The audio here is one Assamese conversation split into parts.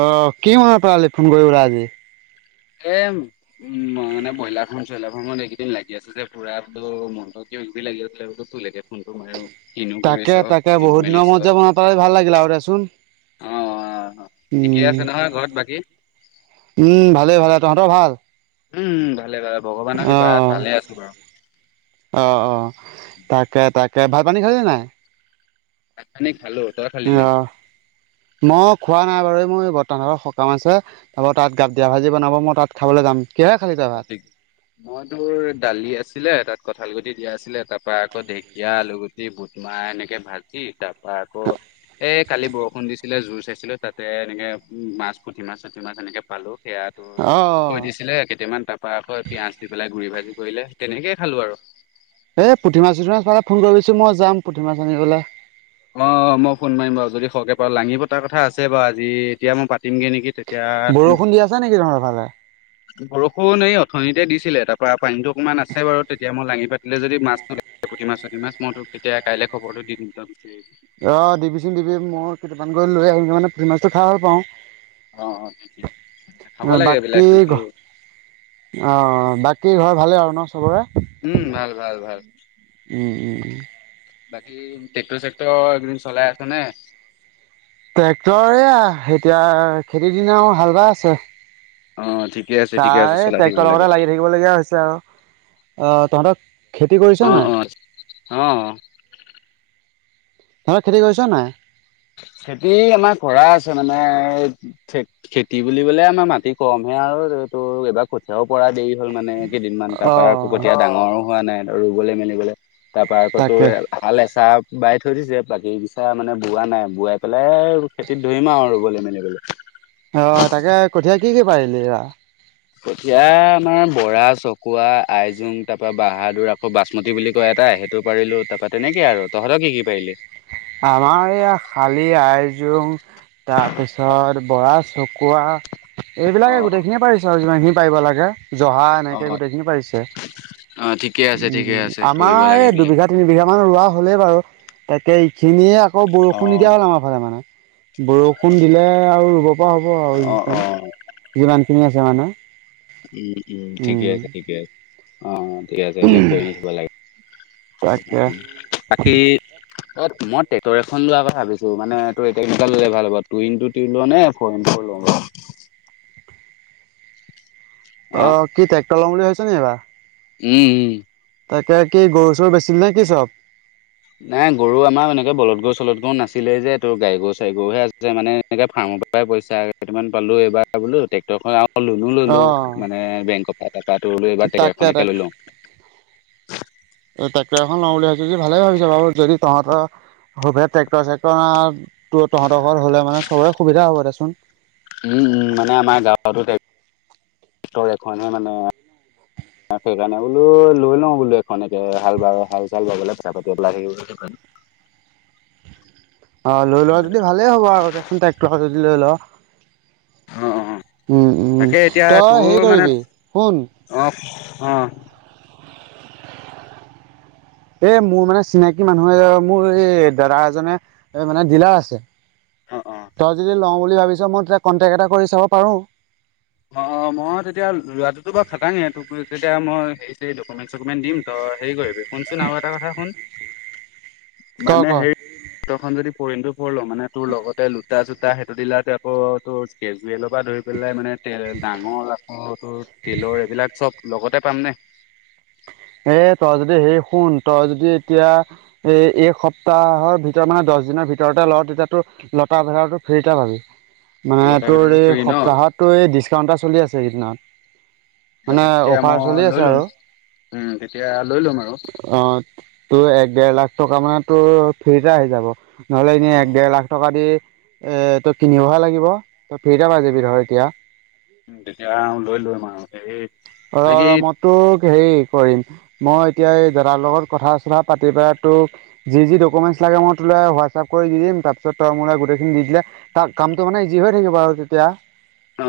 আহ, কি মনত পেলালি ফোন কৰিব লে আজি? এ, উম মানে বইলাৰ ফাৰ্ম-চয়লাৰ ফাৰ্মত এইকেইদিন লাগি আছে যে পুৰা মনত লাগি লাগে ফোনটো মায়ে আৰু তাকে, তাকে বহুত দিনৰ মুৰত যে মনত ভাল লাগিলা আৰু দেচোন ঠিকে উম, আছে নহয় ঘৰত বাকী উম ভালেই ভালে ত তহঁতৰ ভাল? উম, ভালে ভালে ভগৱানৰ অ আশীৰ্বাদ ভালে আছো বাৰু। অ, অ তাকে তাকে ভাত পানী খালি নাই? ভাত পানী খালো। তই খালি অ নাই। মই খোৱা নাই বাৰু এই মোৰ বৰ্তা ঘৰত সকাম আছে তাৰ তাত গাপ দিয়া ভাজি বনাব মই তাত খাবলৈ যাম। কিহেৰে খালি তই ভাত অ' মই তোৰ দালি আছিলে, তাত কঁঠাল গুঠি দিয়া আছিলে, তাৰ পৰা আকৌ ঢেকীয়া আলুগুটি বুটমাহ এনেকে ভাজি তাৰ বা আকৌ এই কালি বৰষুণ দিছে ছিলে জোৰ চাইছিলো তাতে এনেকে উ মাছ পুঠি মাছ চুঠি মাছ এনেকে পালো সৰা অ অ থৈ দিছিলে কেইয়ামান তাৰপৰাকৈ পিঁয়াজ দি পেলাই গুৰি ভাজি কৰিলে তেনেকেই খালো আৰু। এ, পুঠিমাছ পুঠি মাছ পালে ফোন কৰি বি চোন মই যাম পুঠিমাছ আনিবলৈ। অ, মই ফোন মাৰিম বাৰু যদি সৰকে পাও লাঙি পতাৰ কথা আছে বাৰু আজি এতিয়া মই পাতিমগৈ নেকি? তেতিয়া বৰষুণ দি আছে নেকি তোমাৰ ফালে বৰষুণ এই অথনিতে দিছিলে তাৰ পৰা পানীতটো অকণমান আছে বাৰু, তেতিয়া মই লাঙি পাতিলো যদি মাছ ধৰো পুঠি মাছ চুটি মাছ তেতিয়া কাইলৈ খবৰটো দি দিম অ' দিবিচোন দিবি মই কেইটামান গৈ লৈ আহ মানে পুঠি মাছটো খাই ভাল পাওঁ অ অ ঠিকে ঠিকে খাব লাগে এইবিলাক বাকী ঘ লোকেল অ' অ বাকী ঘৰ ভালে আৰু ন? চবৰে? উম ভাল, ভাল, ভাল। ওম ওম ওম বাকী ট্ৰেক্টৰ-চেক্টৰ এই কেই দিন চলাই আছ নে? ট্ৰেক্টৰে এতিয়া খেতিৰ দিনা হাল বাই আছে। অ ঠিকে আছে ঠিকে আছে তাই চলাই থাকিব ট্ৰেক্টৰ লাগে। লগতে লাগি থাকিব লগগীয়া হৈছে আৰু। অ, তহঁতৰ অ, অ, অ। তহঁতি খেতি কৰিছ নাই? খেতি আমাৰ কৰা আছে মানে ই খেতি বুলিবলে, আমাৰ মাটি কমহে আৰু এইটো, এবাৰ কঠিয়াও পৰা দেৰি হ'ল মানে। কেইদিনমান অ তাৰপৰা, কুকটীয়া ডাঙৰো হোৱা নাই ৰুবলৈ মেলিবলে। তাৰপৰা, আকৌ তোৰ তাকে হাল এচাহ বাই থৈ দিছে, বাকীচা মানে বোৱা নাই। বোৱাই পেলাই খেতিত ধৰিম আৰু ৰুবলৈ মেলিবলৈ। অ'! তাকে, কঠিয়া কি কি পাৰিলি? কঠিয়া আমাৰ বৰা, চকুৱা, আইজোং তাৰপৰা বাহাদুৰ আকৌ বাচমতি বুলি কয়। তাই সেইটো পাৰিলোঁ, তাৰাপা তেনেকে আৰু। তহঁতৰ কি কি পাৰিলি? আমাৰ এইয়া শালি, আইজোং তাৰপিছত, বৰা চকোৱা। অ এইবিলাকে গোটেই খিনিয়ে পাৰিছোঁ আৰু যিমান খিনি পাৰিব লাগে, জহা এনেকে অ গোটেই খিনি পাৰিছে। অ ঠিকে আছে ঠিকে উম, আছে কৰিব লাগে আমাৰ এই এইবিলাক দুবিঘা, তিনি বিঘা মান ৰোৱা হ'লেই বাৰু। তাকে, এইখিনিয়ে আকৌ অ বৰষুণ নিদিয়া হ'ল আমাৰ ফালে মানে। বৰষুণ দিলে আৰু ৰুব পৰা হ'ব অ আৰু অ যিমান খিনি আছে মানে। উম, উম, ঠিকে আছে, ঠিকে আছে। অ'! অ'! তাকে [unintelligible] ট্ৰেক্টৰ এখন লোৱাৰ কথা ভাবিছোঁ। মানে, তোৰ এতিয়া কেনেকোৱা ল'লে ভাল হ'ব, টো ইনটু টো লওঁ নে, ফৌৰ ইনটু ফৰ লওঁ বাৰু? [inaudible] হা, অ'! কি ট্ৰেক্টৰ লম বুলি ভাবিছ নি এইবাৰ? উম! উম! তাকে, কি গৰু, চৰু বেচিলি নেকি চব? নাই গৰু আমাৰ এনেকে বলত গছ - [unintelligible] কো নাছিলে যে, তোৰ গাড়ী গৰু, চাৰি গৰুহে আছে। মানে, এনেকে ফাৰ্মৰ পৰাই পইচা কেইটামান পালোঁ এইবাৰ। বোলো ট্ৰেক্টৰখন আৰু ললোঁ ললোঁ। অ' মানে, বেংক পৰা টকাটো লৈ এবাৰ ট্ৰেক্টৰ তাকে এখনকে লৈ লওঁ। [unintelligible] ট্ৰেক্টৰ এখন লওঁ বুলি ভাবিছ যদি, ভালে ভাবিছ বাৰু, যদি তহঁতৰ, সুভে ট্ৰেক্টৰ চেক্টৰ আঁ। তহঁতৰ ঘৰত হ'লে মানে, চবৰে সুবিধা হ'ব দেচোন। উম! উম! মানে, আমাৰ গাঁৱতো ট্ৰেক্টৰ এখনহে মানে। সেইকাৰণে, বোলো লৈ লওঁ বোলো এখন। এ, হাল, হাল চাল বাবলে [unintelligible] পেলাই থাকিব। [inaudible] অ'! লৈ লোৱা যদি ভালেই হ'ব আৰু দেচোন ট্ৰেক্টৰ যদি লৈ ল'। অ'! অ'! উম, তাকে, এতিয়া তই হেৰি তোৰ মানে, কৰিবি শুন অ'! অ'! [inaudible] এ মোৰ মানে, চিনাকি মানুহ এ, মোৰ এই দাদা এজনে মানে, ডিলাৰ আছে। অ অ তই যদি লওঁ বুলি ভাবিছ, মই তেতিয়া কন্টেক্ট এটা কৰি চাব পাৰোঁ। অ'! মই তেতিয়া লোৱাটোতো বাৰু খাটাঙে। [unintelligible] তেতিয়া, মই হেৰি চেৰি, ডকুমেণ্ট চকুমেট দিম, তই হেৰি কৰিবি। শুনচোন আৰু এটা কথা শুন। ক মানে, ক হেই [unintelligible] মানে, তোৰ লগতে লোটা, চোতা সেইটো ডিলাৰতে আকৌ, তোৰ কেজুৱেলৰ পৰা ধৰি পেলাই মানে ডাঙৰ আকৌ, তোৰ তিলৰ এইবিলাক চব লগতে পাম নে? এ, তই যদি হেৰি শুন, তই যদি এতিয়া এ, এক সপ্তাহৰ ভিতৰত মানে দ দশ দিনৰ ভিতৰতে ল'। তেতিয়াতো লতা ভেলাৰো ফ্ৰিতে পাবি। অ মানে লতাৰ তোৰ, ভিতৰতো এই ফ্ৰী ন সপ্তাহততো এই ডিচকাউণ্ট এটা চলি আছে সেইদিনত। মানে, তাৰপিছত তেতিয়া মই অফাৰ চলি লৈ আছে ল'ম আৰু। উম তেতিয়া লৈ ল'ম আৰু অ'! তোৰ এক, ডেৰ লাখ টকা মানে, তোৰ ফ্ৰীতে আহি যাব, নহ'লে অ এনে এক, ডেৰ অ লাখ টকা দি এ, তই কিনিবহে লাগিব। তই ফ্ৰীতে পাই যাবি নহয় এতিয়া। উম তেতিয়া লৈ লম আৰু এই [unintelligible] বাকী হেৰি কৰিম, মই এতিয়া এই দাদাৰ লগত কথা চথা পাতি পেলাই তোক যি যি ডকুমেন্ট, তোলে হোৱাটছআপ কৰি দি দিম, তাৰপিছত তই গোটেইখিনি দিলে তা কামটো মানে ইজি হৈ থাকিব আৰু তেতিয়া।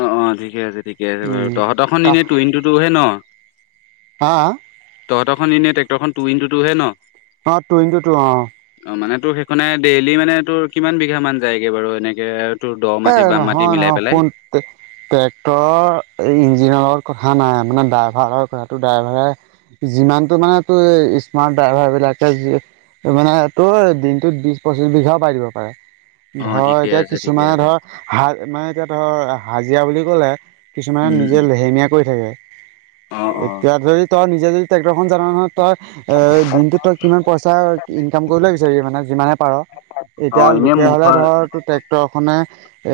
অ অ ঠিকে আছে ঠিকে আছে বাৰু। উম, তহঁতৰখন কা এনেই টুইন টোতোহে ন? হা। তহঁতৰখন এনে টেক্টৰখন টু ইনটু টু হে ন? অ টু ইনটু টো অ। অ মানে তোৰ সেইখনে ডেইলি মানে তোৰ কিমান বিঘামান যায়গৈ বাৰু এনেকে? তোৰ দ এ মাটি বাম মাটি নহয় মিলাই নহয় পেলাই শুন ট্ৰেক্টৰৰ ইঞ্জিনৰ- কথা নাই, মানে ড্ৰাইভাৰৰ কথাটো ড্ৰাইভাৰে যিমানটো মানে তোৰ স্মাৰ্ট ড্ৰাইভাৰ বিলাকে মানে তোৰ দিনটোত বি- পঁচিছ বিঘাও পাই দিব পাৰে। অ ধৰ ঠিকে এতিয়া আছে ঠিকে কিছুমান আছে ধৰ হাৰ মানে এতিয়া ধৰ হাজিৰা বুলি কলে কিছুমানে উম উম নিজে লেহেমীয়া কৰি থাকে। অ অ এতিয়া ধৰি তই নিজে যদি ট্ৰেক্টৰ খন জানা নহয়, তই এ দিনটোত তই কিমান পইচা ইনকাম কৰিব বিচাৰি মানে যিমানে পাৰ। অ এতিয়া এনেই লোকে হলে মোৰখন ধৰটো ট্ৰেক্টৰ খনে।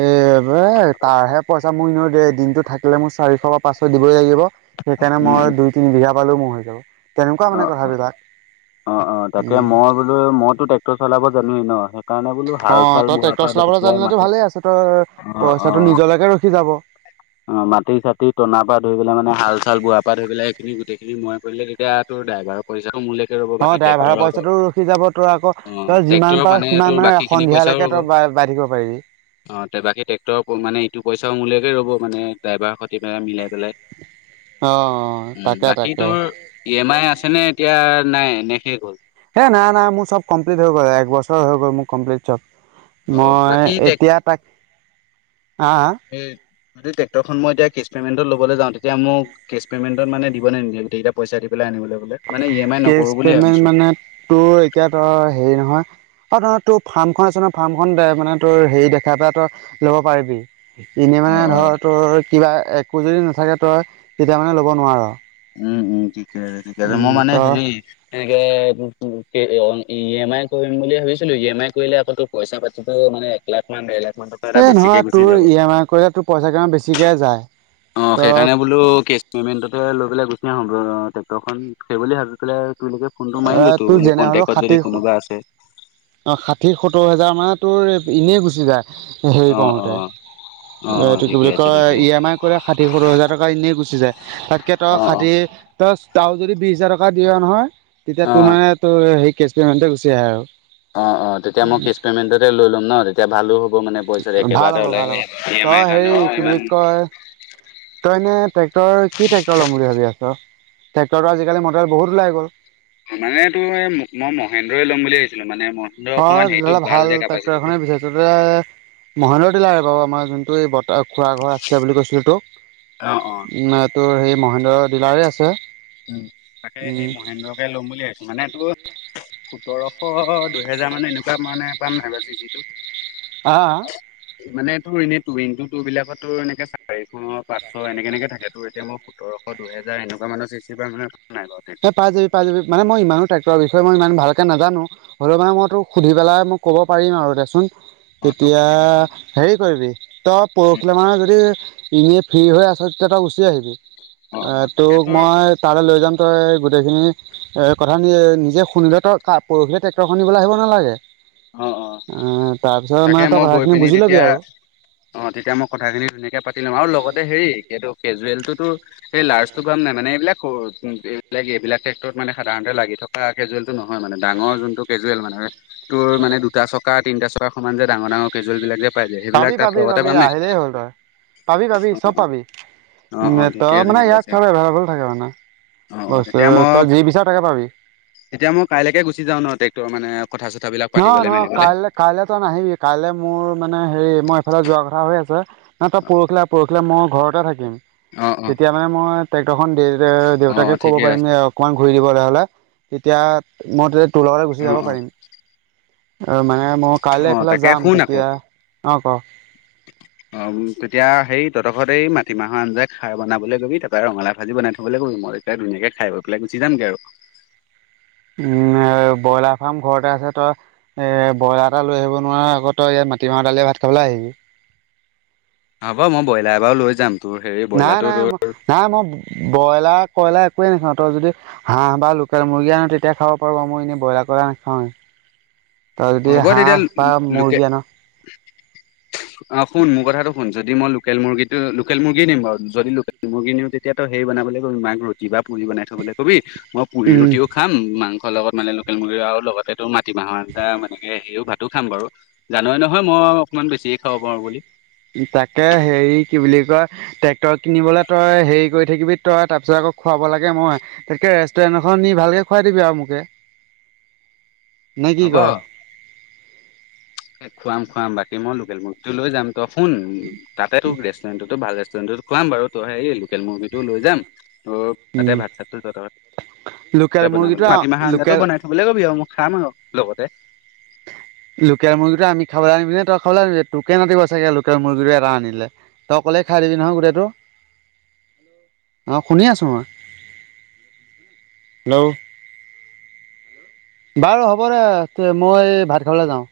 এ তাৰহে পইচা মোৰ এনেও দে দিনটো থাকিলে মোক চাৰিশ বা পাঁচশ দিবই লাগিব। সেইকাৰণে উম মই উম দুই তিনি বিঘা পালেও মই হৈ যাব তেনেকুৱা অ মানে অ কথাবিলাক। অ অ তাকে উম মই বোলো মইতো ট্ৰেক্টৰ চলাব জানো ন সেইকাৰণে বোলো অ হাল তই চাল বোৱা ট্ৰেক্টৰ চলাবলৈ জানিলো তো ভালে আছে তৰ পইচাটো অ নিজলৈকে ৰখি যাব অ মাটি চাটি টনাৰ পৰা ধৰি পেলাই মানে হাল চাল বোৱাৰ পৰা ধৰি বিলাই এই খিনি গোটেইখিনি মই কৰিলে তেতিয়া তোৰ ড্ৰাইভাৰৰ পইচাটোও মোলে অ ড্ৰাইভাৰৰ পইচাটোও ৰখি যাব তোৰ আকৌ তই যিমান ট্ৰেক্টৰৰ পাৰ তোৰ সিমান মানে বাকী খিনি পইচাও সন্ধিয়ালৈকে ৰ'ব তই বাই বাই থাকিব পাৰিবি। অ বাকী ট্ৰেক্টৰৰ মানে ইটো পইচাও মোলেকে ৰ'ব মানে ড্ৰাইভাৰ সতি মিলাই অ বেলেগ উম তাকে বাকী তাকে তোৰ ই এম আই আছেনে এতিয়া নাই এনে শেষ হ'ল। হে নাই নাই মোৰ চব কমপ্লিট হৈ গ'ল এক বছৰ হৈ গ'ল মোৰ কমপ্লিট চব। অ মই বাকী টেক এতিয়া তাক আ এ যদি ট্ৰেক্টৰ খন মই এতিয়া কেছ পেমেণ্টত ল'ব যাওঁ তেতিয়া মোক কেচ পেমেণ্ট ত মানে দিব নে নিদিয়ে তেতিয়া পইচা দি পেলাই আনিব কেচ পেমেন্ট মানেটো এতিয়া ত হেৰি নহয়। অ নহয় তোৰ ফাৰ্মখন আছে নহ ফাৰ্মখন দে মানে তোৰ হেৰি দেখা পাই তই লব পাৰিবি। এনে অ মানে অ ধৰ তোৰ কিবা একো যদি নাথাকে তই তেতিয়া মানে ল'ব নোৱাৰ। উম উম ঠিকে আছে ঠিকে আছে মই উম মানে তই হেৰি এনেকে ই এম আই কৰিম বুলি ভাবিছিলো ই এম আই কৰিলে আকৌ তোৰ পইচা পাতিতো মানে এক লাখ মান [unintelligible] এ বেছিকে নহয় গুচি তোৰ যাব। ই এম আই কৰিলে তোৰ পইচা কিমান বেছিকে যায়। অ তই সেইকাৰণে বোলো কেচ পেমেন্টটোত লৈ পেলাই গুচি আহো সম্ ট্ৰেক্টৰ খন সেইব বুলি ভাবি পেলাই তুমিলোকে ফোনটো মাৰিলো তো তোৰ বোলো কণ্টেক্টত যদি কোনোবা আছে অ ষাঠি সত্তৰ হোজাৰ মানে তোৰ এনেই গুচি যায় হেৰি অ', কৰোতে। অ', অ', অ', এইটো কি ঠিকে বুলি আছে কয় ঠিকে ই আছে এম আই কৰি ষাঠি সোতৰ হাজাৰ টকা এনেই গুচি যায় তাতকে তই অ', অ', ষাঠি ত আৰু যদি বিশ হাজাৰ টকা দিয়া নহয় তেতিয়া তোৰ অ', মানে তোৰ সেই কেছ পেমেণ্ট গুচি আহে আৰু অ অ তেতিয়া মই কেচ পেমেন্টতে লৈ লম ন তেতিয়া ভালো হ'ব মানে পইচাটো ভাল একেবাৰতে হ'ব ওলাই ভাল হ'ব ই এম তই আইৰ কাৰণেও হেৰি কি বুলি ইমান কয়। তইনে ট্ৰেক্টৰ কি ট্ৰেক্টৰ লম বুলি ভাবি আছ ট্ৰেক্টৰ টো আজিকালি মডেল বহুত ওলাই গ'ল। মানে টো এই মই মহেন্দ্ৰই ল'ম বুলি ভাবিছিলো মানে। মহেন্দ্ৰ অ অকণমান তেতিয়া হেৰিটো হ'লে ভাল যে ট্ৰেক্টৰ কেপাচিটিটো। এখনে বিচাৰিছ তই মহন্দৰ দিলা বাৰু আমাৰ যোনটো এই বতাহ খোৱা ঘৰ আছিলে বুলি কৈছিলো তোক অ-অ তোৰ হে মহেন্দ্ৰ ডিলাৰে আছে৷ উ তাকে সেই মহেন্দ্ৰকে লম বুলি ভাবিছো মানে টো সোতৰশ দুহেজাৰ মানে এনেকুৱা মানে পাম নাইবা চি চি টো? আহঁ মানে তোৰ এনেই টু ইনতো টু বিলাকত তো এনেকে চাৰিশ পাঁচশ এনেকে এনেকে থাকে তোৰ এতিয়া মই সোতৰ এ দুহেজাৰ এনেকুৱা মানৰ চিচি স পাই যাবি পাই যাবি মানে মই ইমানো ট্ৰেক্টৰ বি মই ইমান ভালকৈ নাজানো হ'লেও মান মই অ', তো সুধি পেলাই মই ক'ব পাৰিম আৰু দেচোন৷ অ তই তেতিয়া সুধিবিচোন হেৰি কৰিবি তই পৰখিলে মানে যদি ইনে ফ্ৰী হৈ আছ তেতিয়া তাক গুচি আহিবি অ', অ', তাকে তোক তোৰ মই তালৈ লৈ যাম৷ গোটেই খিনি এ কথা নিজে শুনিলে পৰহিলে ট্ৰেক্টৰ শুনিবলৈ আহিব নালাগে৷ অ-অ তাৰপিছত তাকে মানে তই মই গৈ কথাখিনি পিনি বুজি ল'বি তেতিয়া আৰু অ তেতিয়া মই কথাখিনি ধুনাকে পাতি লম আৰু লগতে হেৰি এইটো। কেজুৱেলটোতো সেই লাৰ্জটো কাম নাই মানে এইবিলাক সৰু এইবিলাক এইবিলাক টেক্টৰত মানে সাধাৰণতে লাগি থকা কেজুৱেলটো নহয় মানে ডাঙৰ যোনটো কেজুৱেল মানে। তোৰ মানে দুটা চকা তিনিটা চকা সমান যে ডাৰ ডাঙৰ কেজুৱেল বিলাক যে পাই যায় সেইবিলাক তাত লগতে পাবি-পাবি-পাবি পাম নে আহিলেই হ'ল তই পাবি-পাবি অ অ চব পাবি। অ উ অ ত ঠিকে আছে মানে ঠিকে ইয়াত আছে চব এভেলেভল থাকে মানে। অ অ বস্তু তেতিয়া মই তই যি বিচাৰ তাকে পাবি। তেতিয়া মই কাইলেকে গোচি যাওঁ ন ট্ৰেক্টৰ মানে কথা চথাবিলাক পাতিবলৈ নহ-নহ মেলিবলৈ কাইলৈ কাইলে তই নাহিবি কাইলে মোৰ মানে হেৰি মই এইফালে যোৱা কথা হৈ আছে। ন তই পৰখিলে আহ পৰখিলে মই ঘৰতে থাকিম। অ অ তেতিয়া মানে মই ট্ৰেক্টৰখন দে অ দেউতাকে ক'ব ঠিকে পাৰিম আছে অকমান লৈ যাবলে হলে তেতিয়া মই তেয়া তোৰ লগ গুচি অ যাব অ পাৰিম ম অ তাকে শুন আকৌ অঁ ক অ তেতিয়া হেৰী তহতঘৰত এই মাটিমাহৰ আঞ্জ খাইনাবলৈ কবি তাপা ৰঙালাও ভাজি বনাই থবলৈ কবি মইতিয়া ধুনীয়াক খাই বৈ পেলাই গুছি যামগে আৰু। উম ব্ৰইলাৰ ফাৰ্ম ঘৰতে আছে তই এ ব্ৰইলাৰ এটা লৈ আহিব নোৱাৰা আক তই ইয়াত মাটিমাহৰ দাইল লে ভাত খাবলৈাই আহিবি। হ'ব মই ব্ৰইলাৰ বাৰু লৈ যাম। তোৰ হেৰি ব্ৰইলাৰটো তোৰ নাই-নাই-নাই মই বইলাৰ কইলা একোৱে নাখাওঁ তই যদি হাঁহ বা লোকেল মুৰ্গী আন তেতিয়াাই খাব পাৰো আউ মই এনেই ব্ৰইলাৰ কৰা নাখাৱেই। হ'ব তেতিয়া হলে লোকে মুৰ্গী আন অ শুন মোৰ কথাটো শুন যদি মই লোকেল মুৰ্গীটো লোকেল মুৰ্গী নিম বাৰু যদি লোকেল মুৰ্গী নিওঁ তেতিয়াতো সেই বনাবলৈ গৈম মাক ৰুটি বা পুৰী টি বনাই থবলৈ কবি মই পুৰি উম ৰুটিও খাম মাংসৰ লগত মানে লোকেল মুৰ্গী আৰু লগতে তোৰ মাটিমাহৰ আঞ্জা মানে সেইও ভাতো খাম বাৰু জানৱে নহয় মই অকমান বেছিয়ে খাব পাৰো বুলি। তাকে হেৰি কি বুলি কয় ট্ৰেক্টৰ কিনিবলৈ তই হেৰি কৰি থাকিবি তই তাৰপিছত খুৱাব লাগে মই তেকে ৰেষ্টুৰেণ্ট এখন নি ভালকে খুৱাই দিবি আৰু মোকে। [unintelligible] নে কি ক? এ খুৱাম-খুৱাম বাকী মই লোকেল মুগ তটো লৈ যাম ত শুন তাতে তোক ৰেষ্টুৰেণ্টো ভাল ন্তত খুৱাম বাৰু তই সে লোকেল মুৰ্গীটো লৈ যাম অ তাতে উম ভাত চাত তাতে লোকেল বনাব মুৰ্গীটো মাটিমাহ ইও লোকেল বনাই থবলৈ ক'বি আৰু মোক। খাম আৰু লগতে। লোকেল মুৰ্গীটো আমি খাবলৈ আনিবি নে তই খাবলৈ আনিবি তোকে নাতিব চাগে লোকেল মুৰ্গীটো এটা আনিলে তই কলে খাই দিবি নহ গোটেতটো। [inaudible] অ শুনি আছো মই। হেল্ল'। বাৰু হ'ব দে মই ভাত খাবলৈ যাও।